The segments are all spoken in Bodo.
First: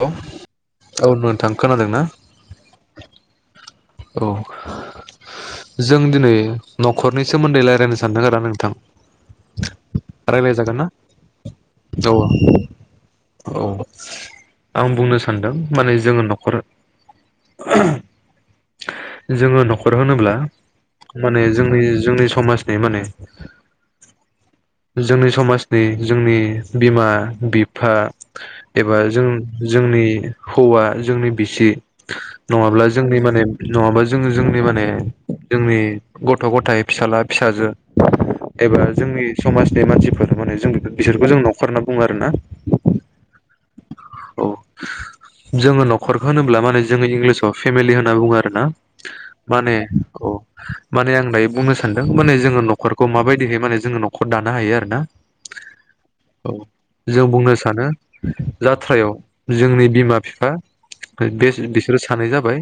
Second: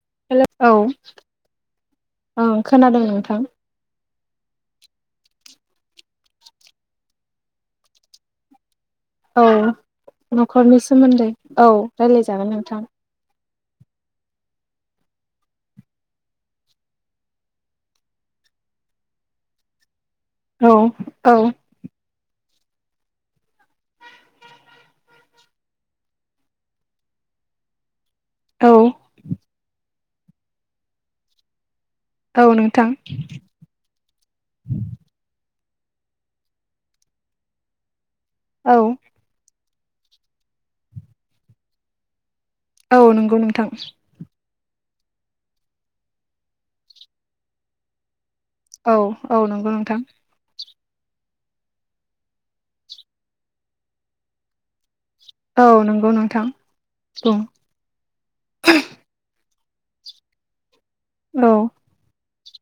औ हेल' औ नोंथां खोनादों ना ओं खोनादों नोंथां औ जों दिनै न'खरनि सोमोन्दै लायरायनो सानदों आरो नोंथां औ रायज्लायजागोन न'खरनि ना सोमोन्दै औ रायलायजागोन नोंथां औ आं बुंनो सानदों माने जोङो न'खर [unintelligible] जोङो न'खर होनोब्ला औ औ माने जोंनि जोंनि समाज है माने जोंनि समाजनि जोंनि बिमा - बिफा औ एबा जों जोंनि हौवा जोंनि बिसि औ नोंथां नङाब्ला जोंनि माने जोङो जोंनि माने जोंनि गथ' - गथाइ, फिसाला - फिसाजो [unintelligible] औ एबा जोंनि समाजनि मानसिफोर माने जों बिसोरखौ जों न'खर होनना बुङो आरो ना औ नंगौ नोंथां औ जोङो न'खरखो होनोब्ला माने जोङो इंलिसाव फेमिलि होनना बुङो औ औ [unintelligible] नंगौ माने नोंथां अ माने आं दायो बुंनो सानदों माने जोङो न'खरखौ माबायदिहाय माने जोङो न'खर दानो हायो आरो ना औ नंगौ नोंथां औ जों बुं बुंनो सानो जात्रायाव जोंनि बिमा - फिफा बे औ बिसोरो सानै जाबाय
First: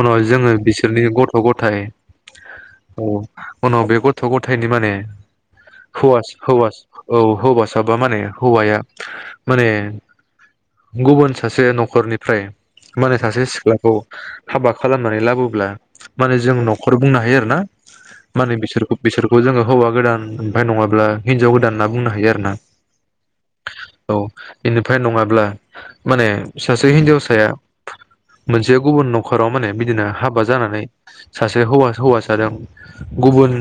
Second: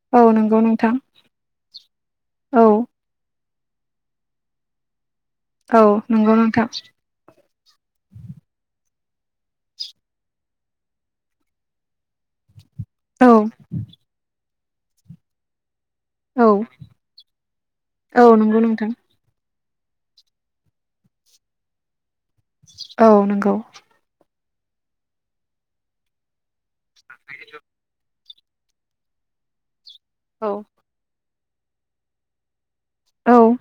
उनाव औ जोङो नंगौ नोंथां बिसोरनि गथ' - गथाइ औ उनाव बे गथ'- गथायनि माने औ नंगौ हौवास नोंथां हौवास औ हौवासा माने हौवाया माने गुबुन सासे न'खरनि फ्राय माने औ सासे सिख्लाखौ हाबा खालामनानै लाबोब्ला माने औ जों न'खर बुंनो हायो आरो ना औ माने नंगौ नोंथां बिसोरखौ बिसोरखौ जोङो। हौवा गोदान ओमफ्राय नङाब्ला हिन्जाव गोदान होनना बुंनो हायो आरो ना। औ नंगौ। औ बेनिफ्राय नङाब्ला माने सासे हिनजावसाया मोनसे गुबुन नखर। न'खराव माने बिदिनो हाबा औ जानानै सासे हौवा - हौवासाजों। औ गुबुन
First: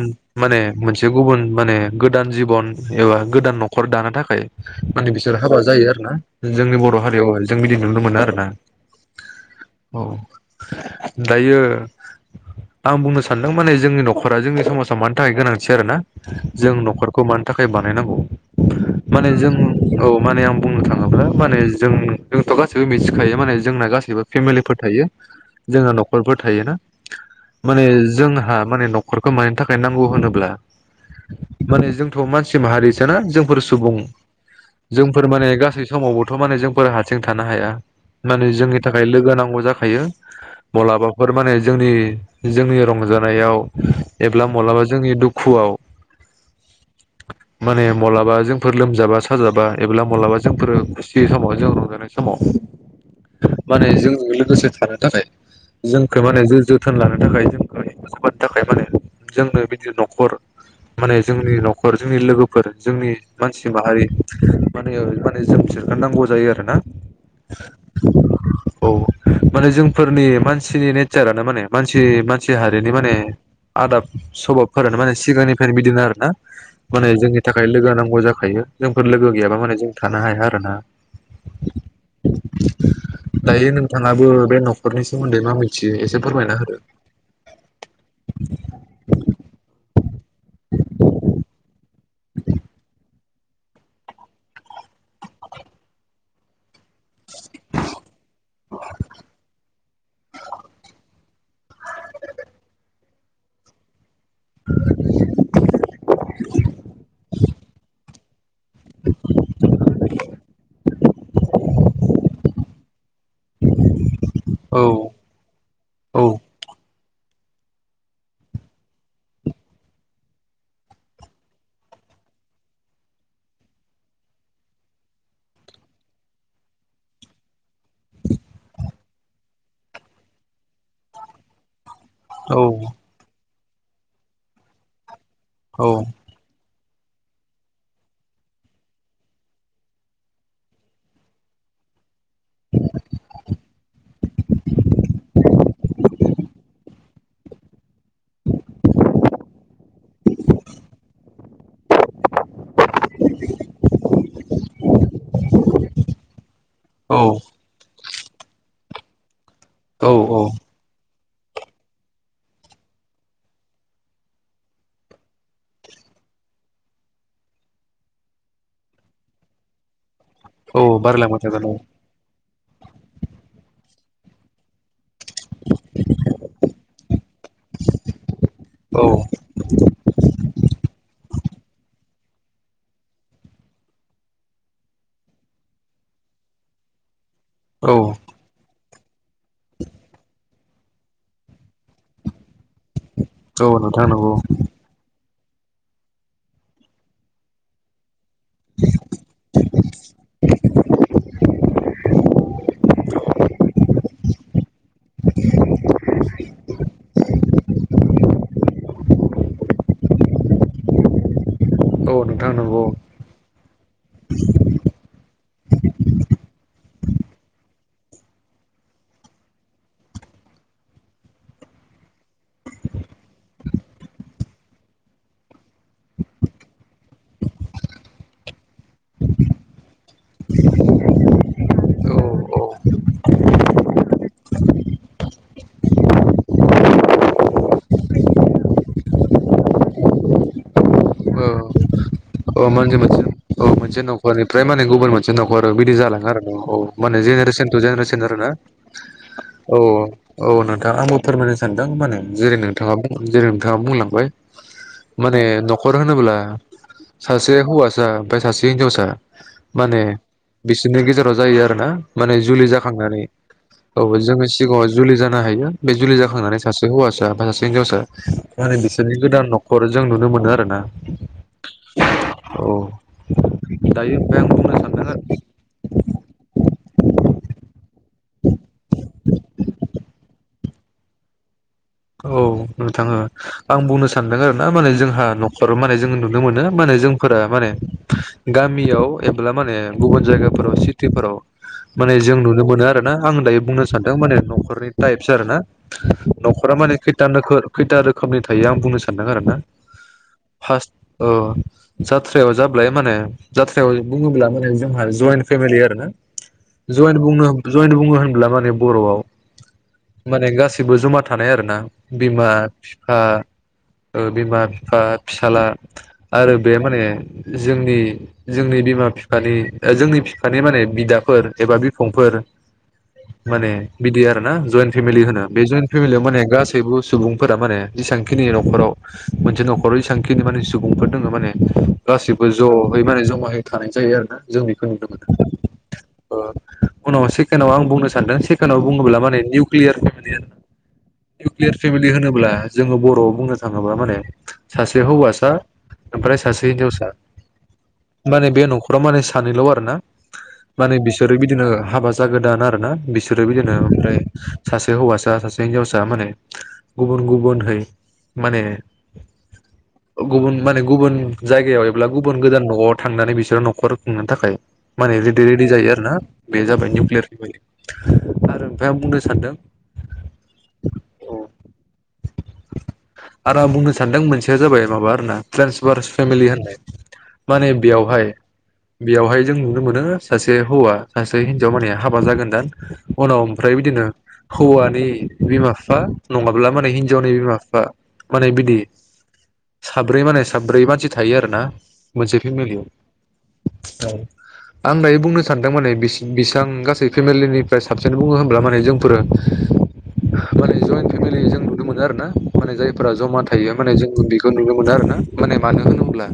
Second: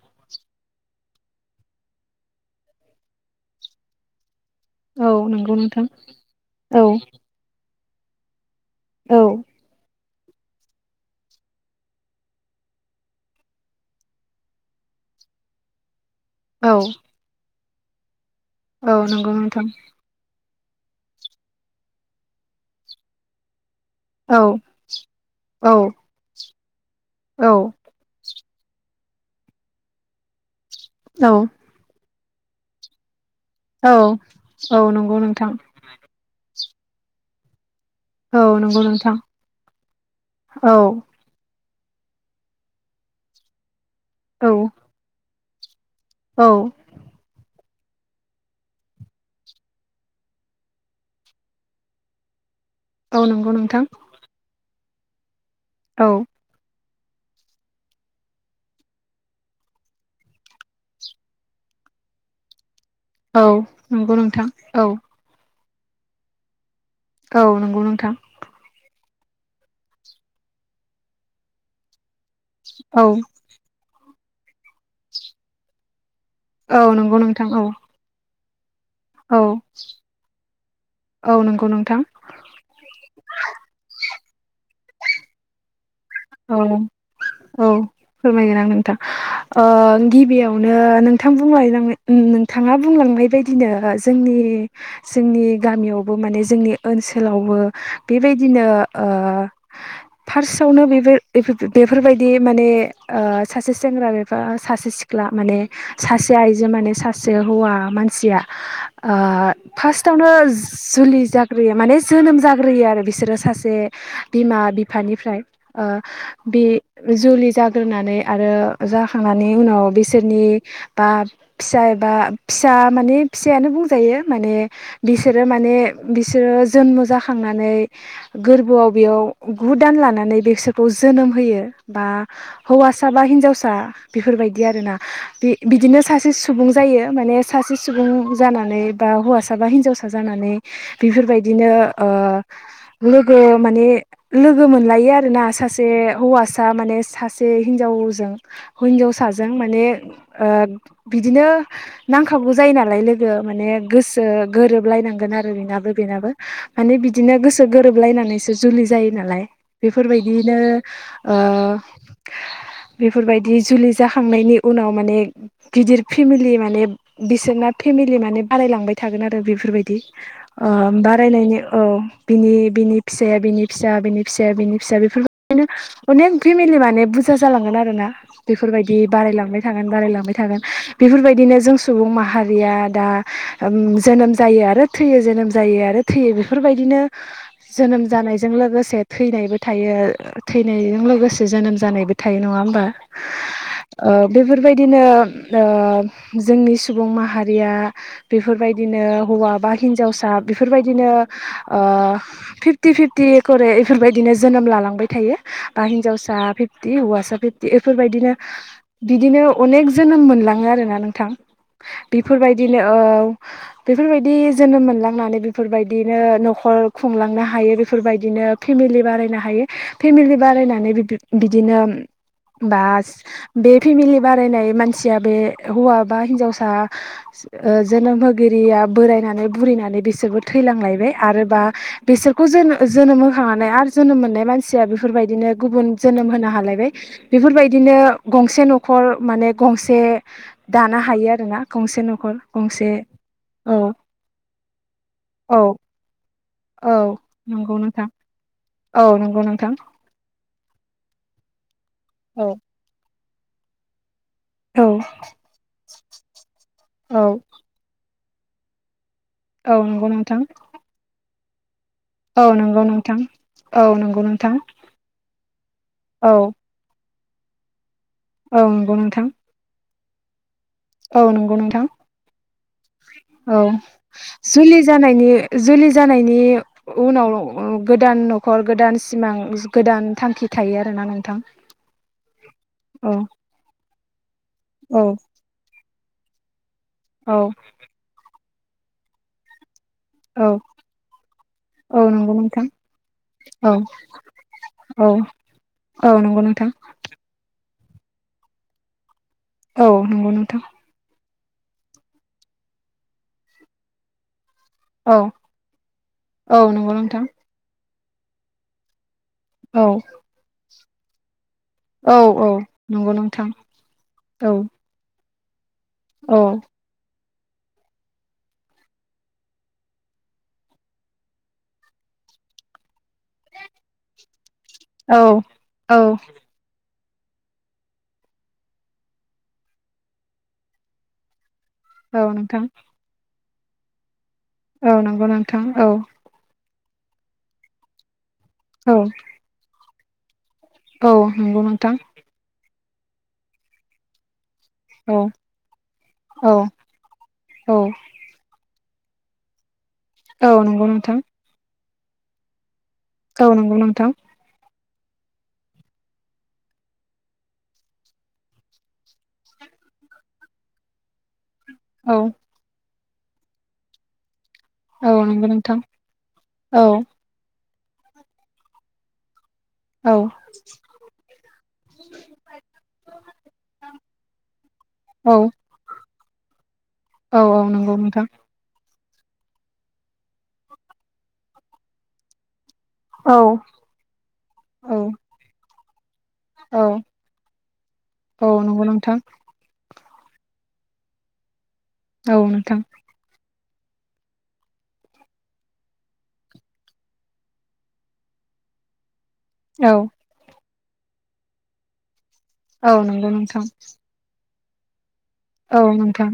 माने मोनसे। गुबुन माने गोदान जिबन एबा गोदान न'खर दानो थाखाय। औ माने बिसोरो नंगौ हाबा नोंथां जायो आरो ना जोंनि औ बर' हारियाव जों बिदि नुनो मोनो आरोना। औ। औ दायो [unintelligible] आं बुंनो सानदों माने जोंनि न'खरा जोंनि समाजाव मानि थाखाय गोनांथि आरो ना। औ जों न'खरखौ मानि थाखाय बानायनांगौ औ माने नंगौ जों नोंथां औ माने आं। बुंनो थाङोब्ला माने जों जोंथ' गासैबो मिथिखायो माने जोंना गासैबो औ फेमिलिफोर थायो। औ जोंहा न'खरफोर थायोना माने जोंहा। माने न'खरखौ मानि थाखाय नांगौ होनोब्ला औ मानेजोंथ' मानसि माहारि ना जों। सुबुं औ औ नंगौ जोंफोर नोंथां माने गासै समावबोथ' माने जोंफोर हारसिं थानो हाया। औ माने जोंनि नंगौ थाखाय नोंथां लोगो नांगौ जाखायो औ मलाबाफोर मान। जोंनि जोंनि रंजानायाव एबा औ मालाबा जोंनि दुखुआव। औ माने माब्लाबा जोंफोर लोमजाबा साजाबा एब्ला माब्लाबा जोंफोर खुसि समाव जों रंजानाय समाव। औ नंगौ नोंथां माने जों लोगोसे थानो थाखाय औ जोंखौ माने ज ज। जोथोन लानो थाखाय जोंखौबानि थाखाय माने जोंनो बिदिनो न'खर [unintelligible] माने जोंनि न'खर जोंनि लोगोफोर। जोंनि औ मानसि माहारि नंगौ नोंथां औ माने माने जोम सोंगोरनांगौ जायो आरोना। औ नंगौ नोंथां। औ माने जोंफोरनि मानसिनि नेचारानो माने मानसि मानसि हारिनि औ माने आदाब। सभाबफोरानो माने सिगांनिफ्रायनो बिदिनो आर ना औ माने नंगौ जोंनि नोंथां औ थाखाय लोगो नांगौ जा। जोंफोर लोगो औ गैयाबा माने जों थानो हाया आर ना औ नंगौ नोंथां दायो नोंथाङाबो बे न'खरनि सोमोन्दै मा मिथि। फोरमायना हो। औ औ फोरमायगोन आं नोंथां ओ गिबियावनो नोंथां बुंलाय नांनो। उ नोंथाङा बुंलांनाय बायदिनो जोंनि जोंनि गामियावबो माने जोंनि। ओनसोलावबो बेबायदिनो ओ फार्स्टआवनो बे। बेफोरबायदि माने सासे सेंग्रा [unintelligible] बा सासे सिख्ला माने सासे आइजो माने सासे हौवा मानसिया। ओ फार्स्टआवनो जुलि जाग्रोयो माने जोनोम जाग्रोयो आरो बि। बिसोरो सासे बिमा औ बिफानिफ्राय ओ औ बे। जुलि जाग्रोनानै आरो जाखांनानै उनाव बिसोरनि बा फिसा। [inaudible] जन्म जाखांनानै गोब्रोआव बेयाव गु दान लानानै। बिसोरखौ जोनोम होयो बा औ हौवासा बा हिनजावसा बेफोरबायदि आरो ना। बे बिदिनो सासे सुबुं। जायो माने सासे सुबुं जानानै बा हौवासा बा हिनजावसा जानानै बेफोरबायदिनो। ओ लोगो माने लोगो मोनलायो आरो ना। सासे हौवासा माने सासे हिनजावजों हिनजावसाजों माने। बिदिनो नांखागौ जायो नालाय लोगो माने गोसो गोरोबलायनांगोन आरो। बेनाबो बेनाबो माने बिदिनो गोसो गोरोबलायनानैसो जुलि जायो नालाय औ बेफोरबायदि। औ बिदिनो ओ। बेफोरबायदि जुलि जाखांनायनि उनाव माने गिदिर फेमिलि माने बिसोरना। फेमिलि माने बारायलांबाय थागोन आरो बेफोरबायदि। अ औ बारायलांबाय बारायनायनि थागोन औ बिनि बिनि फिसाया बिनि फिसा बिनि फिसाया बिनि फिसा। बेफोरबायदिनो अनेक फेमिलि माने बुरजा जालांगोन आरो ना बेफोरबायदि औ बारायलांबाय थागोन बाराय थाबाय थागोन बेफोरबायदिनो जों सुबुं माहारिया दा जोनोम जायो आरो जोनोम जायो आरो थैयो बेफोरबायदिनो औ जोनोम जानायजों लोगोसे थैनायबो थ' थायो थैनायजों लोगोसे जोनोम जानायबो थायो नङा होमबा? औ नोंथां नंगौ बेफोरबायदिनो। जोंनि सुबुं माहारिया बेफोरबायदिनो हौवा बा हिन्जावसा। बेफोरबायदिनो फिफ्टि फिफ्टि खरै बेफोरबायदिनो जोनोम लालांबाय थायो बा हिनजावसा फिफ्टि हौवासा फिफ्टि बेफोरबायदिनो बिदिनो अनेक जोनोम मोनलाङो आरोना नोंथां। औ नोंथां बेफोरबायदिनो नंगौ औ बेफोरबायदि जोनोम मोनलांनानै बेफोरबायदिनो न'ख खर खुंलांनो हायो बेफोरबायदिनो फेमिलि बाराय नो हायो फेमिलि बारायनानै बिबिब बिदिनो बास बे फेमिलि बारायनाय मानसिया बे हौवा बा हिनजावसा ओ जोनोमहोगिरिया बोरायनानै बुरैनानै बिसोरबो थैलांलायबाय आरोबा औ बेसोर खौ औ जोनो-जोनोम होखांनानै आरो जोनोम मोननाय मानसिया बेफोरबायदिनो गुबुन जोनोम होनो हालायबाय बेफोरबायदिनो गंसे न'ख खर माने गंसे दानो हायो आरोना गंसे न'खर। औ गंसे माने मोनसे औ मोनसे न'खरनिफ्राय माने गुबुन मोनसे न'खर औ बिदि जालाङो आरो। औ औ माने जेनेरेसन नंगौ टु नोंथां जेनेरेसन आरो ना? औ नंगौ नोंथां। औ औ नोंथां आंबो फोरमायनो सानदों माने औ जेरै नोंथाङा बुं जेरै नोंथाङा बुंलांबाय। औ माने न'खर होनोब्ला औ सासे हौवासा ओमफाय सासे हिनजावसा औ माने नंगौ नोंथां बिसोरनि गेजेराव जायो आरो ना माने औ जुलि नंगौ नोंथां जाखांनानै औ नंगौ जोङो नोंथां सिगाङाव जुलि जानो हायो बे जुलि औ जाखांनानै सासे हौवासा बा सासे हिनजावसा औ दाे नंगौ बिसोरनि नोंथां गोदान न'खर जों नुनो मोनो आरोना। औ नंगौ नोंथां। औ औ दायो ओमफ्राय आं बुंनो जुलि सानदों आरो जानायनि जुलि जानायनि उनाव ओ गोदान न'खर गोदान सिमां गोदान थांखि थायो आरोना नोंथां। औ नोंथां औ ओ आं बुंनो सानदों आरो ना माने औ जोंहा न'खराव माने जोङो नुनो मोनो माने जोंफोरा औ माने गामियाव एब्ला माने गुबुन औ जायगाफोराव सिटिफोराव औ माने नंगौ जों नुनो नोंथां मोनो आरो ना आं दायो औ बुंनो सानदों माने न'खरनि औ टाइपस आरो ना औ नंगौ नख नोंथां न'खरा माने खैथा नोखोर खैथा रोखोमनि थायो आं बुंनो स औ नंगौ नोंथां। ओ जाथ्रायाव जाब्लाय माने जाथ्रायाव बुङोब्लानो जोंहा औ जयेन फेमिलि आरो ना औ नंगौ जयेन नोंथां बुंनो जयेन बुङो होनब्ला माने बर'आव औ माने गासिबो जमा था थानाय आरोना औ औ बिमा नंगौ फिफा नोंथां औ बिमा फिफा फिसाला औ आरो बे माने जोंनि जोंनि बिमा फिफानि जोंनि फिफानि माने बिदाफोर एबा बिफंफोर [inaudible] माने बिदि आरो ना जयन्ट औ फेमिलि होनो बे जयन्ट औ फेमिलियाव माने गासैबो सुबुंफोरा माने जिसांखिनि न'खराव मोनसे न'खराव जिसांखिनि माने सुबुंफोर दं माने औ गासिबो नोंथां ज'है माने जमायै थानाय जायो आरोना। जों बेखौ औ नुनो नंगौ नोंथां औ मोनो ओ उनाव सेकेण्डआव आं बुंनो सानदों सेकेण्डआव औ बुङोब्ला माने निउक्लियार [inaudible] औ [inaudible] नंगौ निउक्लियार नोंथां फेमिलि होनोब्ला जोङो बर'आव बुंनो थाङोबा माने सासे औ हौवासा ओमफ्राय औ सासे हिनजावसा औ माने बे न'ख खराव माने सानैल' आरो ना औ नंगौ माने नोंथां बिसोरो बिदिनो हाबा जागोदान आरोना। बिसोरो औ बिदिनो नंगौ नोंथां ओमफ्राय सासे हौवासा सासे हिनजावसा माने गुबुन गुबुनहै माने गुबुन माने गुबुन जायगायाव एब्ला औ गुबुन गोदान न'आव थांनानै बिसोरो न'खर खुंनो थाखाय औ माने रिडि नंगौ रेडि नोंथां जायो आरोना बे औ जाबाय निउकलियार फेमिलि। आरो ओमफाय आं बुंनो सानदों औ आरो आं बुंनो सानदों मोनसेया जाबाय माबा औ आरोना ट्रेन्सभार्स फेमिलि होननाय। औ औ माने नंगौ बेयावहाय नोंथां। बेयावहाय जों नुनो मोनो सासे हौवा सासे हिन्जाव माने हाबा जागोन दान औ उनाव ओमफ्राय बिदिनो औ हौवानि बिमा फिफा नङाब्ला औ माने हिनजावनि बिमा- बिफा माने औ बिदि नंगौ नोंथां सा साब्रै माने साब्रै मानसि थायो आरोना मोनसे फेमिलि औ आं दायो बुंनो सानदों माने बिस बिसां गासै फेमिलिनिफ्राय साबसिन बुङो होनब्ला माने जोंफोरो औ। इन फेमिलि जों नुनो मोनो आरोना माने औ जायफोरा नंगौ ज'मा नोंथां थायो माने जों बे [unintelligible] खौ नुनो मोनो आरो ना माने मानो औ होनोब्ला नोंथां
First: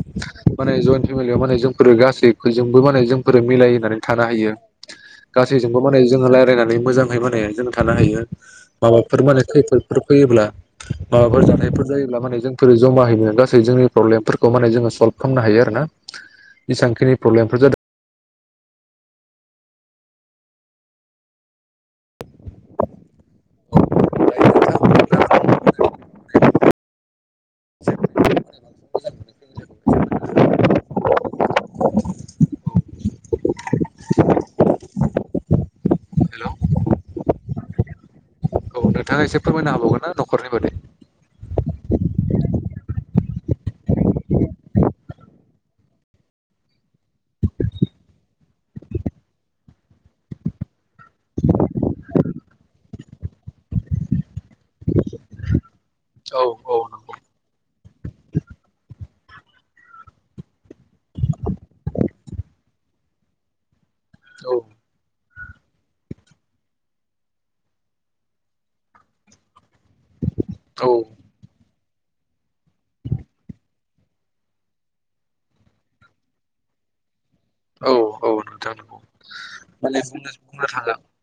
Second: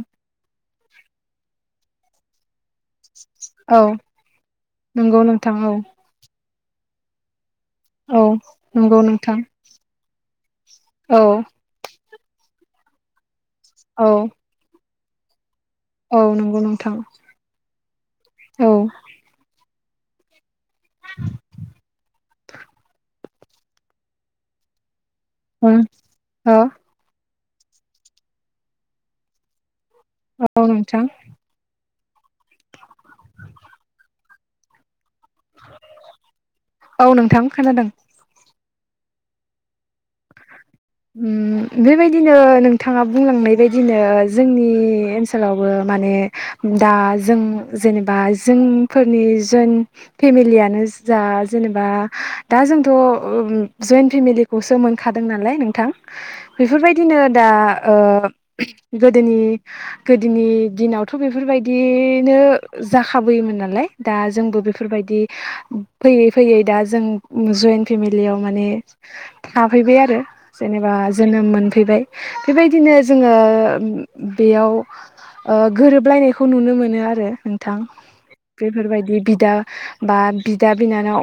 माने ज'इन फेमिलियाव माने जोंफोर गासै फै जोंबो माने जोंफोरो औ मिलायनानै थानो हायो नंगौ नोंथां औ गासैजोंबो माने जों रायलायना नै मोजांहै माने जों थानो हायो। औ नंगौ माबाफोर नोंथां माने खैफोदफोर फैयोब्ला औ माबाफोर जाथायफोर जायो ब्ला माने जोंफोर ज'मा हैनो गासै जोंनि औ प्रब्लेम फोरखौ माने जोङो सल्भ खामनो हायो। [unintelligible] औ नंगौ नोंथां बेसेबांखिनि प्रब्लेमफोर जादो औ [unintelligible] [unintelligible] हो [unintelligible] औ नोंथां। हेल' औ नोंथां खोनादों। औ नोंथाङा एसे फोरमायना हाबावगोनना न'खरनि बादै होम बेबायदिनो नोंथाङा बुंलांनाय बायदिनो जोंनि ओनसोलावबो माने दा जों जेनेबा जोंफोरनि ज'इन फेमिलियानो जा जेनेबा दा जोंथ' [unintelligible] ज'इन फेमिलिखौसो मोनखादों नालाय नों थां औ औ नंगौ बेफोरबायदिनो दा ओ गोदोनि गोदोनि दिनावथ' बेफोरबायदिनो जाखाबोयोमोन नालाय दा जोंबो बेफोरबायदि फैयै- फैयै दा जों ज'इन फेमिलियाव माने थाफैबाय आरो औ जेनेबा जोनोम मोनफैबाय बेबायदिनो जोङो [unintelligible] बेयाव ओ गोरोबलायनायखौ नुनो मोनो आरो नोंथां। औ औ नोंथां नंगौ बेफोरबायदि बिदा बा बिदा बिनानाव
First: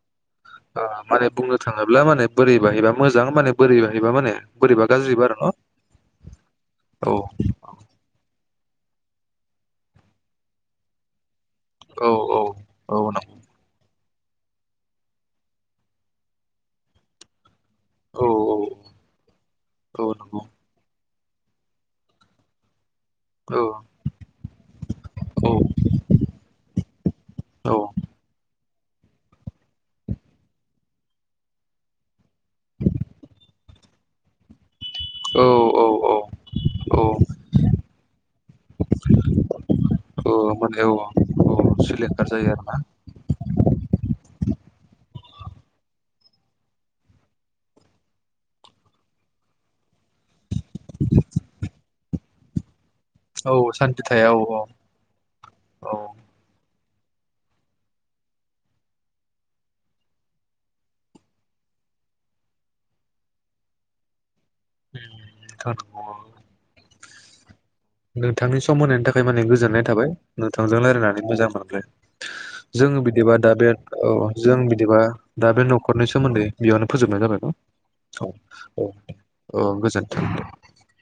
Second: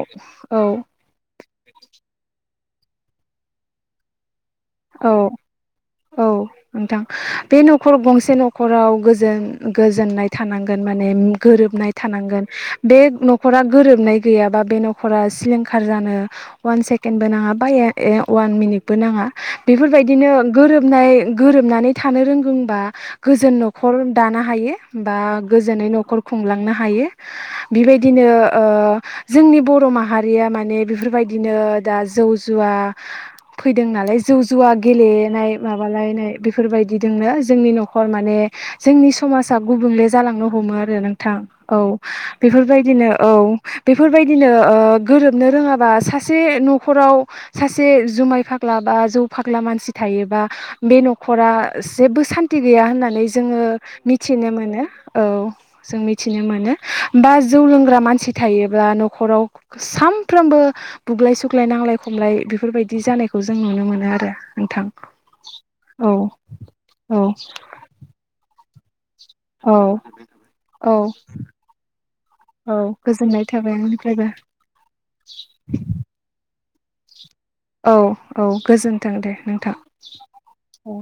औ ओ माने बुंनो थाङोब्ला माने बोरै बोरैबायहाबा मोजां माने बोरै [unintelligible] माने बोरैबा औ गाज्रिबा आरो न' औ नोंथां औ बे न'खर गंसे न'ख खराव गोजोन गोजोननाय थानांगोन माने म [unintelligible] गोरोबनाय औ औ थानांगोन औ बे नंगौ न'खरा गोरोबनाय गैयाबा बे न'खरा सिलिंखार जानो अवान सेकेणडबो नाङा। बा ए ए औ अवान मिनित बो नाङा औ बेफोरबायदिनो नंगौ गोरोबनो [unintelligible] गोरोबनानै थानो रोंगौबा गोजोन औ न'खर दानो हायो बा औ गोजोनै न'खर खुंलांनो हायो बेबायद दिनो ओ जोंनि बर' माहारिया माने बेफोरबायदिनो दा जौ- जुवा फैदों नालाय जौ- जुवा [unintelligible] गेलेनाय औ औ माबालायनाय औ बेफोरबायदिदोंनो जोंनि न'खर माने जोंनि समाजा गुब [unintelligible] बुंले औ जालांनो हमो माने औ आरो नोंथां औ सिलिंखार जायो आरोना बेफोरबायदिनो औ बेफोरबायदिनो ओ गोरोबनो रोङाबा सासे न'खराव सासे जुमाय फाग्ला बा ज जौ फाग्ला मानसि थायोबा बे न'खरा जेबो सान्थि गैया होनना [unintelligible] नै औ जोङो सान्थि थाया औ मिथिनो मोनो औ औ जों मिथिनो मोनो। बा जौ लोंग्रा मानसि थायोब्ला न'खराव सामफ्रोमबो बुग्लाय सुग्लाय ना नांलाय खमलाय बेफोरबायदि जानायखौ जों नुनो मोन नो आरो नोंथां नोंथां औ नंगौ। औ नोंथांनि [unintelligible] माने औ गोजोननाय थाबाय नोंथांजों औ रायलायनानै मोजां मोनबाय औ जों बिदिबा गोजोननाय दा बे थाबाय ओ अ आंनिफ्रायबो जों बिदिबा दा बे न'खरनि सोमोन्दै बेयावनो फोजोबनाय जाबाय। औ औ गोजोनथों दे अ नोंथां गोजोन्थों दे। औ